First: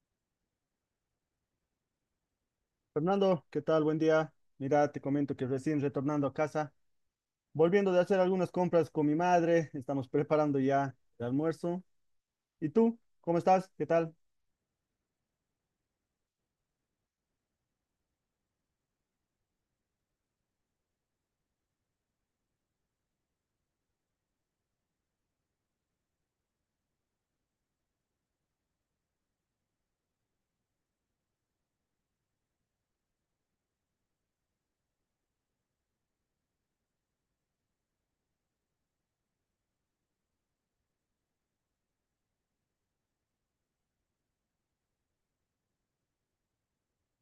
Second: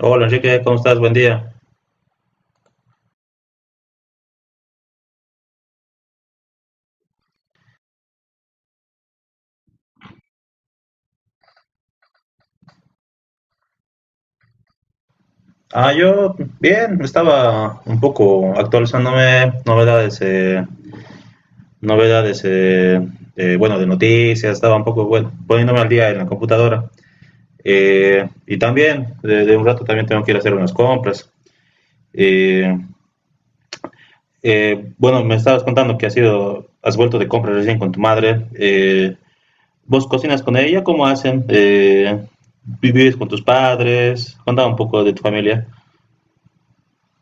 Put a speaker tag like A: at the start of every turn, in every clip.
A: Hola Enrique, ¿cómo estás? Buen día.
B: Fernando, ¿qué tal? Buen día. Mira, te comento que recién retornando a casa, volviendo de hacer algunas compras con mi madre, estamos preparando ya el almuerzo. ¿Y tú? ¿Cómo estás? ¿Qué tal?
A: Yo bien, estaba un poco actualizándome novedades, novedades, bueno, de noticias, estaba un poco, bueno, poniéndome al día en la computadora. Y también, de un rato también tengo que ir a hacer unas compras. Eh, bueno, me estabas contando que has ido, has vuelto de compras recién con tu madre. ¿Vos cocinas con ella? ¿Cómo hacen? ¿Vivís con tus padres? Contaba un poco de tu familia.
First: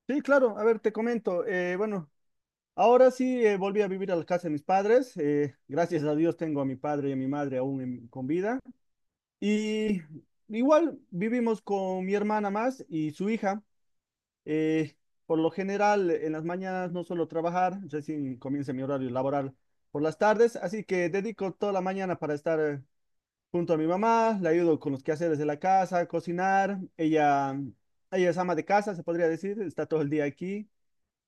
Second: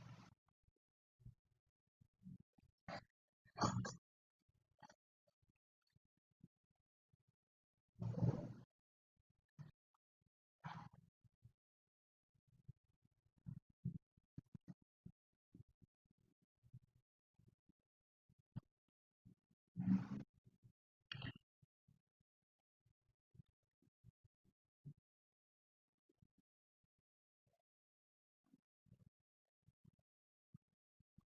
B: Sí, claro, a ver, te comento. Bueno, ahora sí volví a vivir a la casa de mis padres. Gracias a Dios tengo a mi padre y a mi madre aún con vida. Y igual vivimos con mi hermana más y su hija. Eh, por lo general, en las mañanas no suelo trabajar, recién comienza mi horario laboral por las tardes, así que dedico toda la mañana para estar junto a mi mamá, la ayudo con los quehaceres de la casa, cocinar, ella es ama de casa, se podría decir, está todo el día aquí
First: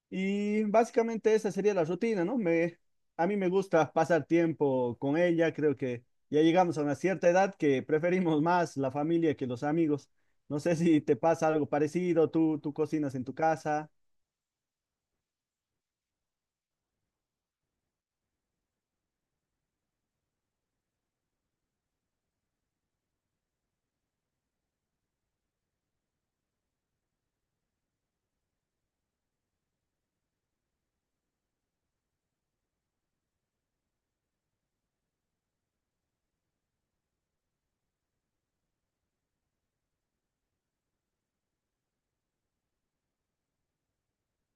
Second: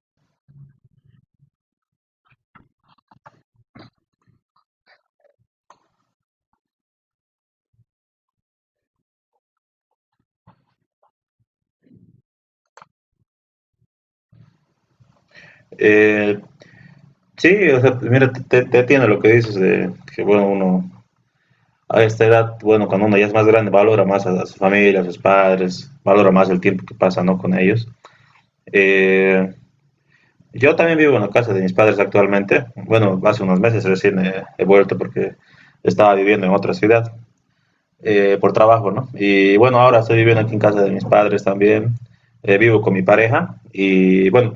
B: y básicamente esa sería la rutina, ¿no? A mí me gusta pasar tiempo con ella, creo que ya llegamos a una cierta edad que preferimos más la familia que los amigos. No sé si te pasa algo parecido, tú cocinas en tu casa.
A: Eh, Sí, o sea, mira, te atiendo lo que dices de que, bueno, uno a esta edad, bueno, cuando uno ya es más grande, valora más a su familia, a sus padres, valora más el tiempo que pasa, ¿no? Con ellos. Eh, yo también vivo en la casa de mis padres actualmente. Bueno, hace unos meses recién he vuelto porque estaba viviendo en otra ciudad por trabajo, ¿no? Y bueno, ahora estoy viviendo aquí en casa de mis padres también. Vivo con mi pareja y bueno,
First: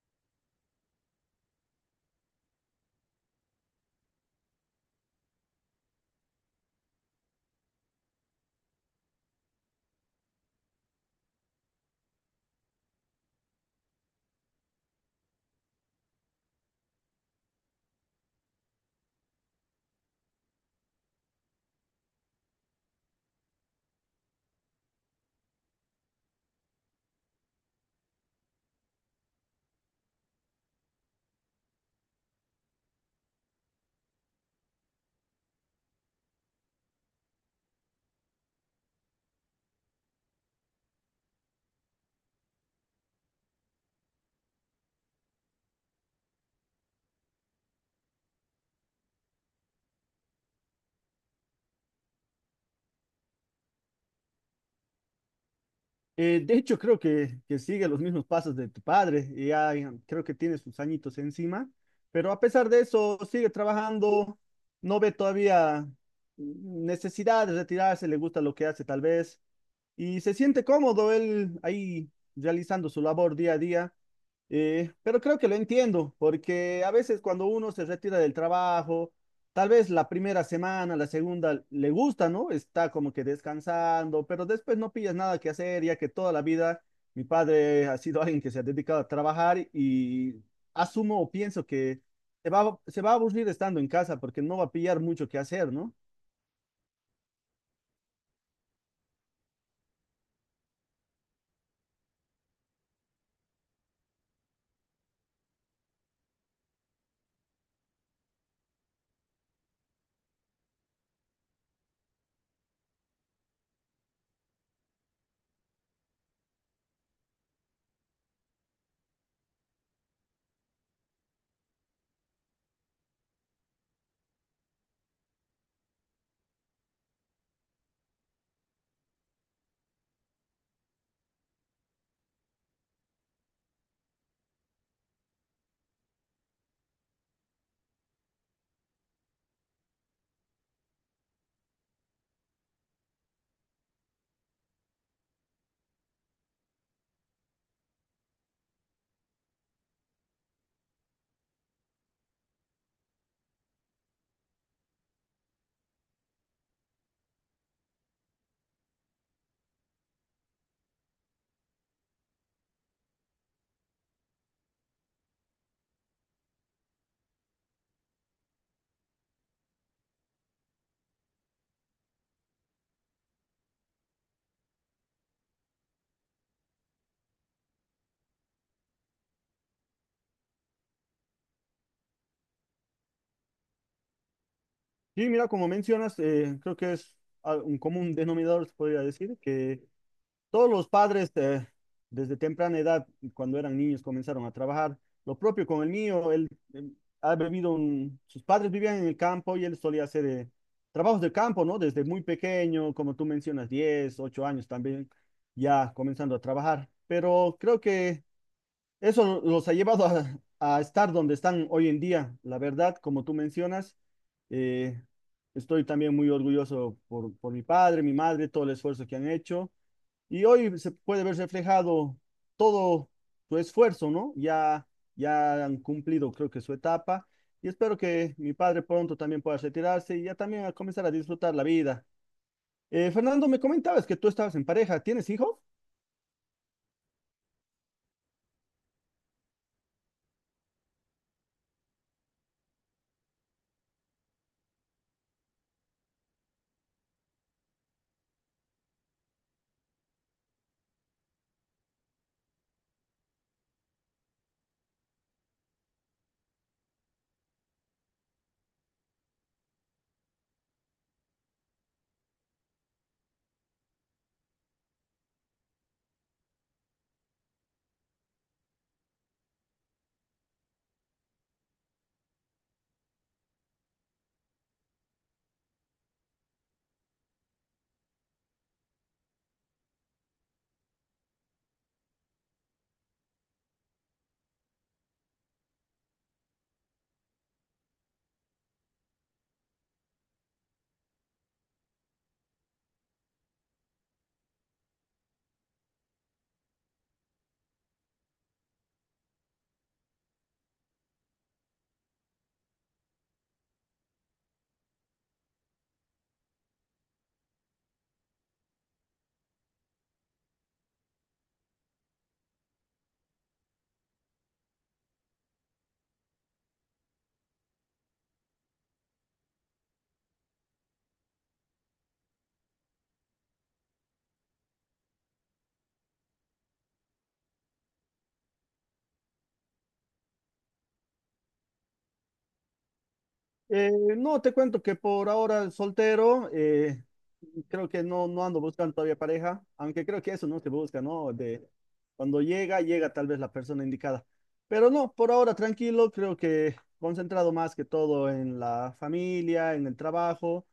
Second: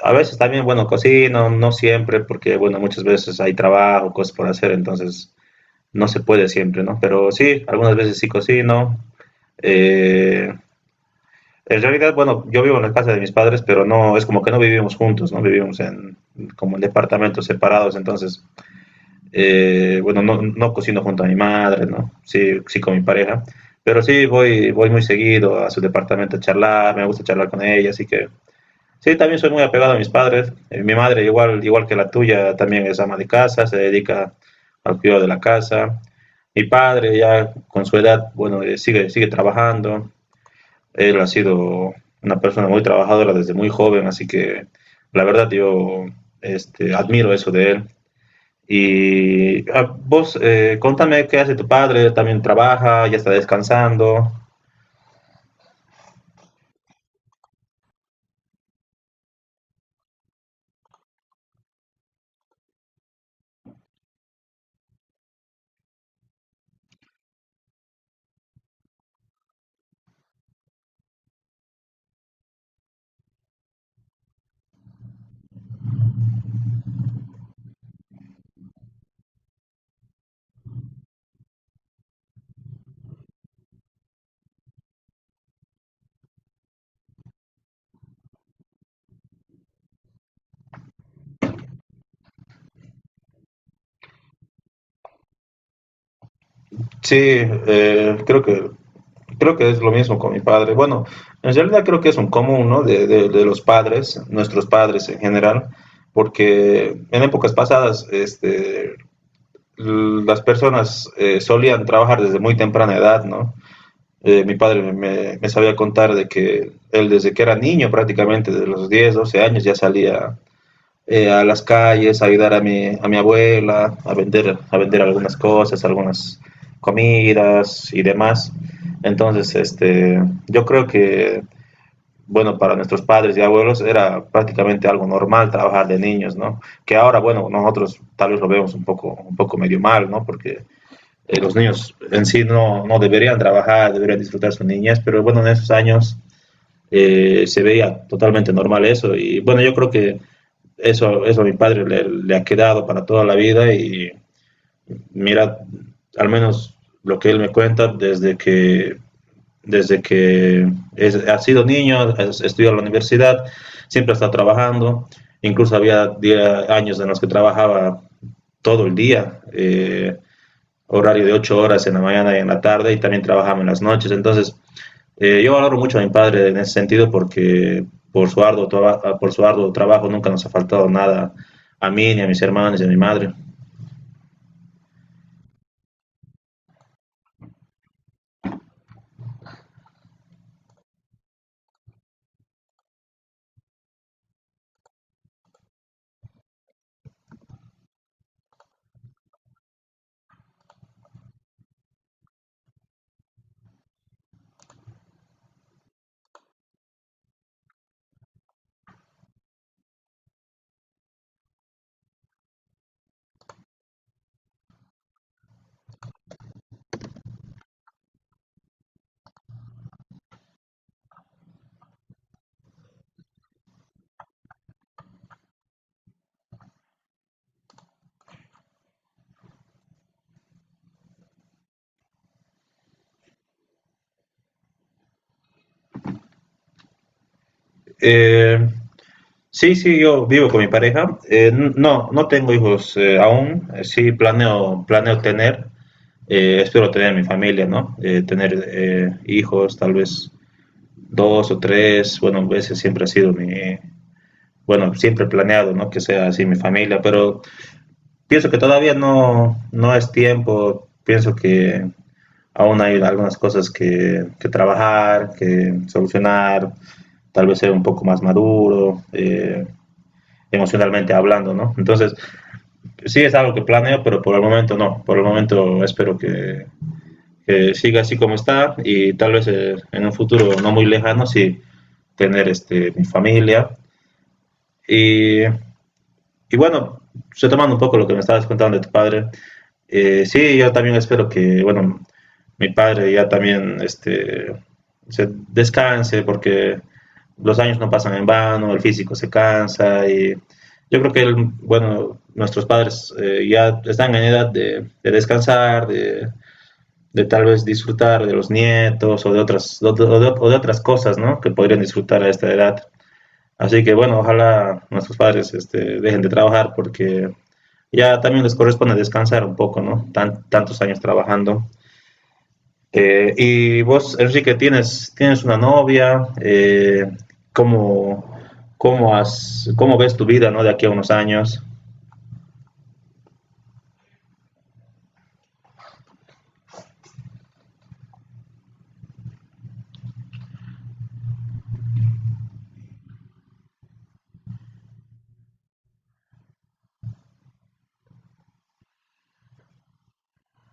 A: a veces también, bueno, cocino, no siempre, porque, bueno, muchas veces hay trabajo, cosas por hacer, entonces no se puede siempre, ¿no? Pero sí, algunas veces sí cocino. Eh, en realidad, bueno, yo vivo en la casa de mis padres, pero no, es como que no vivimos juntos, ¿no? Vivimos en, como en departamentos separados, entonces, bueno, no, no cocino junto a mi madre, ¿no? Sí, sí con mi pareja, pero sí voy, voy muy seguido a su departamento a charlar, me gusta charlar con ella, así que sí, también soy muy apegado a mis padres. Mi madre, igual, igual que la tuya, también es ama de casa, se dedica al cuidado de la casa. Mi padre, ya con su edad, bueno, sigue, sigue trabajando. Él ha sido una persona muy trabajadora desde muy joven, así que la verdad yo este, admiro eso de él. Y vos, contame qué hace tu padre, también trabaja, ya está descansando.
B: De hecho, que sigue los mismos pasos de tu padre, y ya creo que tiene sus añitos encima, pero a pesar de eso, sigue trabajando, no ve todavía necesidad de retirarse, le gusta lo que hace tal vez, y se siente cómodo él ahí realizando su labor día a día. Pero creo que lo entiendo, porque a veces cuando uno se retira del trabajo, tal vez la primera semana, la segunda, le gusta, ¿no? Está como que descansando, pero después no pillas nada que hacer, ya que toda la vida mi padre ha sido alguien que se ha dedicado a trabajar y asumo o pienso que se va a aburrir estando en casa porque no va a pillar mucho que hacer, ¿no?
A: Sí, creo que creo que es lo mismo con mi padre. Bueno, en realidad creo que es un común, ¿no? De los padres, nuestros padres en general, porque en épocas pasadas, este, las personas solían trabajar desde muy temprana edad, ¿no? Mi padre me sabía contar de que él desde que era niño, prácticamente de los 10 12 años, ya salía a las calles, a ayudar a mi abuela, a vender algunas cosas, algunas comidas y demás. Entonces, este, yo creo que, bueno, para nuestros padres y abuelos era prácticamente algo normal trabajar de niños, ¿no? Que ahora, bueno, nosotros tal vez lo vemos un poco medio mal, ¿no? Porque los niños en sí no, no deberían trabajar, deberían disfrutar su niñez, pero bueno, en esos años se veía totalmente normal eso. Y bueno, yo creo que eso a mi padre ha quedado para toda la vida y mira, al menos lo que él me cuenta desde que es, ha sido niño, es, estudió en la universidad, siempre está trabajando, incluso había 10 años en los que trabajaba todo el día, horario de 8 horas en la mañana y en la tarde y también trabajaba en las noches, entonces yo valoro mucho a mi padre en ese sentido porque por su arduo, por su arduo trabajo nunca nos ha faltado nada a mí, ni a mis hermanos, ni a mi madre.
B: Sí, mira, como mencionas, creo que es un común denominador, se podría decir, que todos los padres desde temprana edad, cuando eran niños, comenzaron a trabajar. Lo propio con el mío, él eh, ha vivido, sus padres vivían en el campo y él solía hacer trabajos de campo, ¿no? Desde muy pequeño, como tú mencionas, 10, 8 años también, ya comenzando a trabajar. Pero creo que… Eso no, los ha llevado a estar donde están hoy en día. La verdad, como tú mencionas, eh, estoy también muy orgulloso por mi padre, mi madre, todo el esfuerzo que han hecho. Y hoy se puede ver reflejado todo su esfuerzo, ¿no? Ya, ya han cumplido, creo que su etapa. Y espero que mi padre pronto también pueda retirarse y ya también a comenzar a disfrutar la vida. Fernando, me comentabas que tú estabas en pareja. ¿Tienes hijos?
A: Eh, sí, sí, yo vivo con mi pareja. No, no tengo hijos aún. Sí, planeo, planeo tener. Espero tener mi familia, ¿no? Tener hijos, tal vez dos o tres. Bueno, ese siempre ha sido mi, bueno, siempre he planeado, ¿no? Que sea así mi familia, pero pienso que todavía no, no es tiempo, pienso que aún hay algunas cosas que trabajar, que solucionar, tal vez ser un poco más maduro, emocionalmente hablando, ¿no? Entonces, sí es algo que planeo, pero por el momento no, por el momento espero que siga así como está y tal vez en un futuro no muy lejano sí tener este, mi familia y Y bueno, retomando un poco lo que me estabas contando de tu padre, sí, yo también espero que, bueno, mi padre ya también este, se descanse porque los años no pasan en vano, el físico se cansa y yo creo que, él, bueno, nuestros padres ya están en edad de descansar, de tal vez disfrutar de los nietos o de otras cosas, ¿no? Que podrían disfrutar a esta edad. Así que bueno, ojalá nuestros padres este, dejen de trabajar porque ya también les corresponde descansar un poco, ¿no? Tan, tantos años trabajando. Y vos, Enrique, tienes, tienes una novia, ¿cómo, cómo, has, ¿cómo ves tu vida, ¿no? De aquí a unos años.
B: No, te cuento que por ahora soltero, creo que no ando buscando todavía pareja, aunque creo que eso no se busca, ¿no? De cuando llega, llega tal vez la persona indicada. Pero no, por ahora tranquilo, creo que concentrado más que todo en la familia, en el trabajo.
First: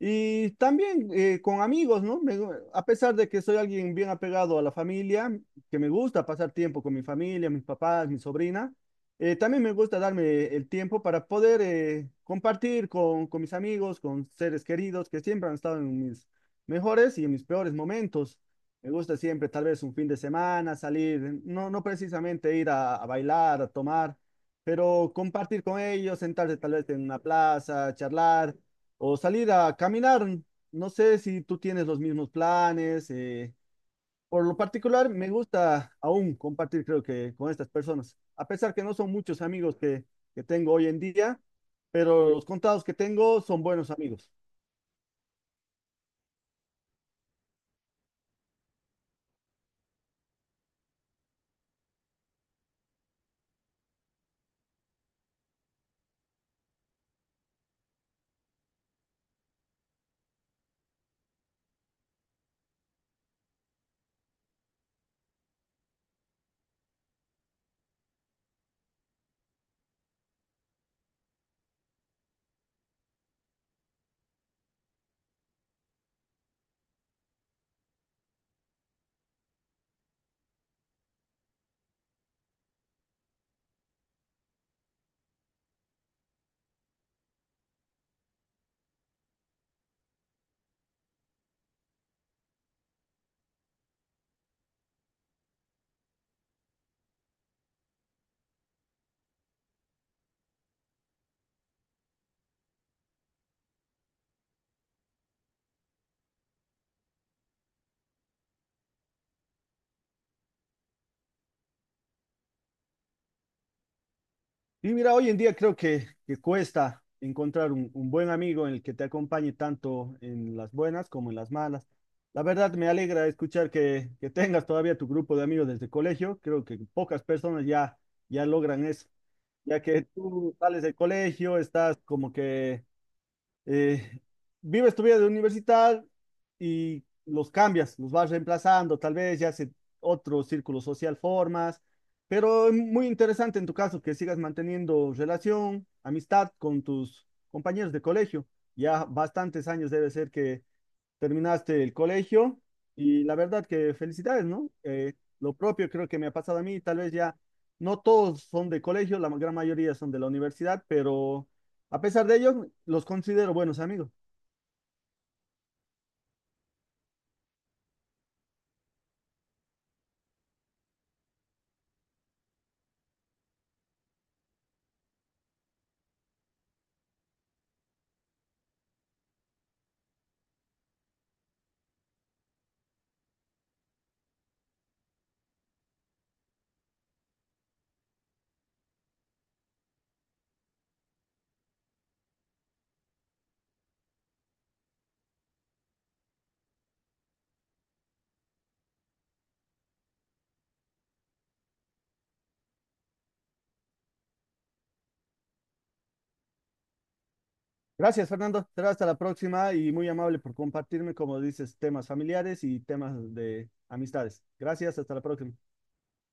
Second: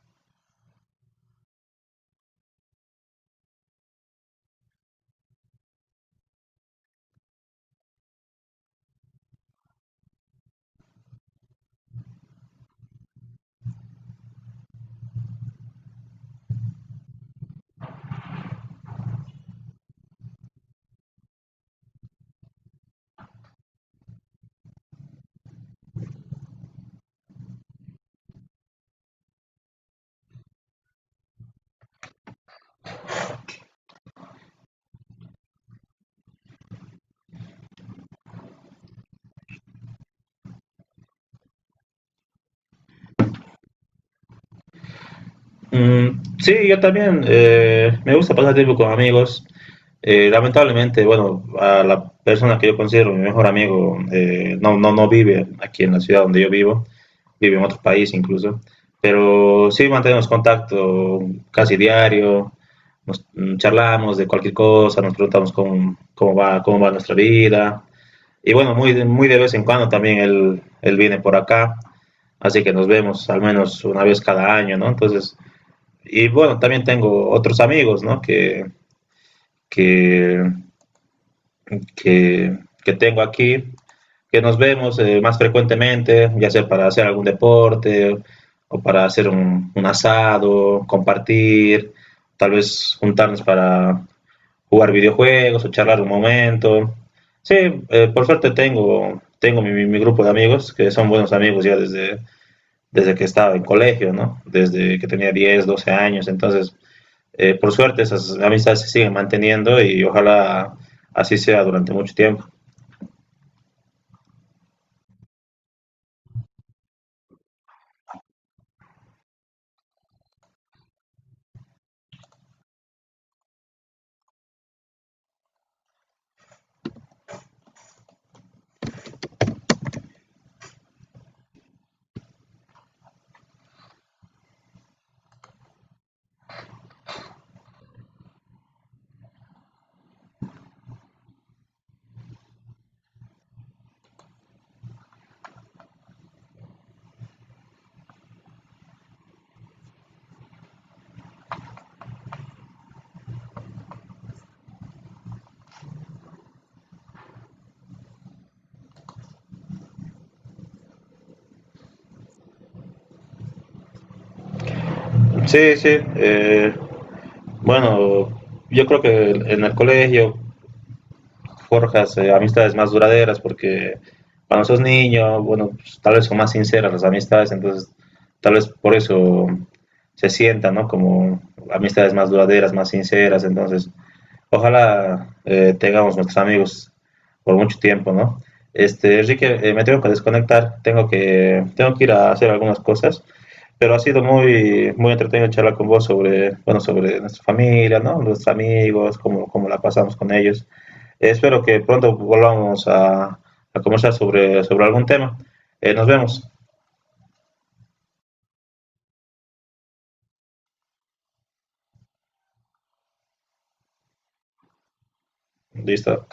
B: Y también con amigos, ¿no? A pesar de que soy alguien bien apegado a la familia, que me gusta pasar tiempo con mi familia, mis papás, mi sobrina, también me gusta darme el tiempo para poder compartir con mis amigos, con seres queridos que siempre han estado en mis mejores y en mis peores momentos. Me gusta siempre, tal vez un fin de semana, salir, no precisamente ir a bailar, a tomar, pero compartir con ellos, sentarse tal vez en una plaza, charlar o salir a caminar. No sé si tú tienes los mismos planes. Por lo particular, me gusta aún compartir, creo que, con estas personas. A pesar que no son muchos amigos que tengo hoy en día, pero los contados que tengo son buenos amigos.
A: Mm, sí, yo también me gusta pasar tiempo con amigos. Lamentablemente, bueno, a la persona que yo considero mi mejor amigo no, no, no vive aquí en la ciudad donde yo vivo. Vive en otro país incluso. Pero sí mantenemos contacto casi diario, charlamos de cualquier cosa, nos preguntamos cómo, cómo va nuestra vida. Y bueno, muy, muy de vez en cuando también él viene por acá, así que nos vemos al menos una vez cada año, ¿no? Entonces, y bueno, también tengo otros amigos, ¿no? Que, que tengo aquí, que nos vemos más frecuentemente, ya sea para hacer algún deporte o para hacer un asado, compartir, tal vez juntarnos para jugar videojuegos o charlar un momento. Sí, por suerte tengo, tengo grupo de amigos, que son buenos amigos ya desde, desde que estaba en colegio, ¿no? Desde que tenía 10 12 años. Entonces, por suerte esas amistades se siguen manteniendo y ojalá así sea durante mucho tiempo.
B: Y mira, hoy en día creo que cuesta encontrar un buen amigo en el que te acompañe tanto en las buenas como en las malas. La verdad, me alegra escuchar que tengas todavía tu grupo de amigos desde el colegio. Creo que pocas personas ya logran eso. Ya que tú sales del colegio, estás como que eh, vives tu vida de universidad y los cambias, los vas reemplazando, tal vez ya se otro círculo social formas, pero es muy interesante en tu caso que sigas manteniendo relación, amistad con tus compañeros de colegio. Ya bastantes años debe ser que terminaste el colegio y la verdad que felicidades, ¿no? Lo propio creo que me ha pasado a mí, tal vez ya no todos son de colegio, la gran mayoría son de la universidad, pero a pesar de ello, los considero buenos amigos.
A: Sí, sí. Bueno, yo creo que en el colegio forjas amistades más duraderas porque cuando sos niño, bueno, pues, tal vez son más sinceras las amistades, entonces tal vez por eso se sientan, ¿no? Como amistades más duraderas, más sinceras, entonces ojalá tengamos nuestros amigos por mucho tiempo, ¿no? Este, Enrique, me tengo que desconectar, tengo que ir a hacer algunas cosas, pero ha sido muy, muy entretenido charlar con vos sobre, bueno, sobre nuestra familia, ¿no? Nuestros amigos, cómo, cómo la pasamos con ellos. Espero que pronto volvamos a conversar sobre, sobre algún tema. Nos vemos.
B: Gracias, Fernando. Será hasta la próxima y muy amable por compartirme, como dices, temas familiares y temas de amistades. Gracias, hasta la próxima.
A: Listo.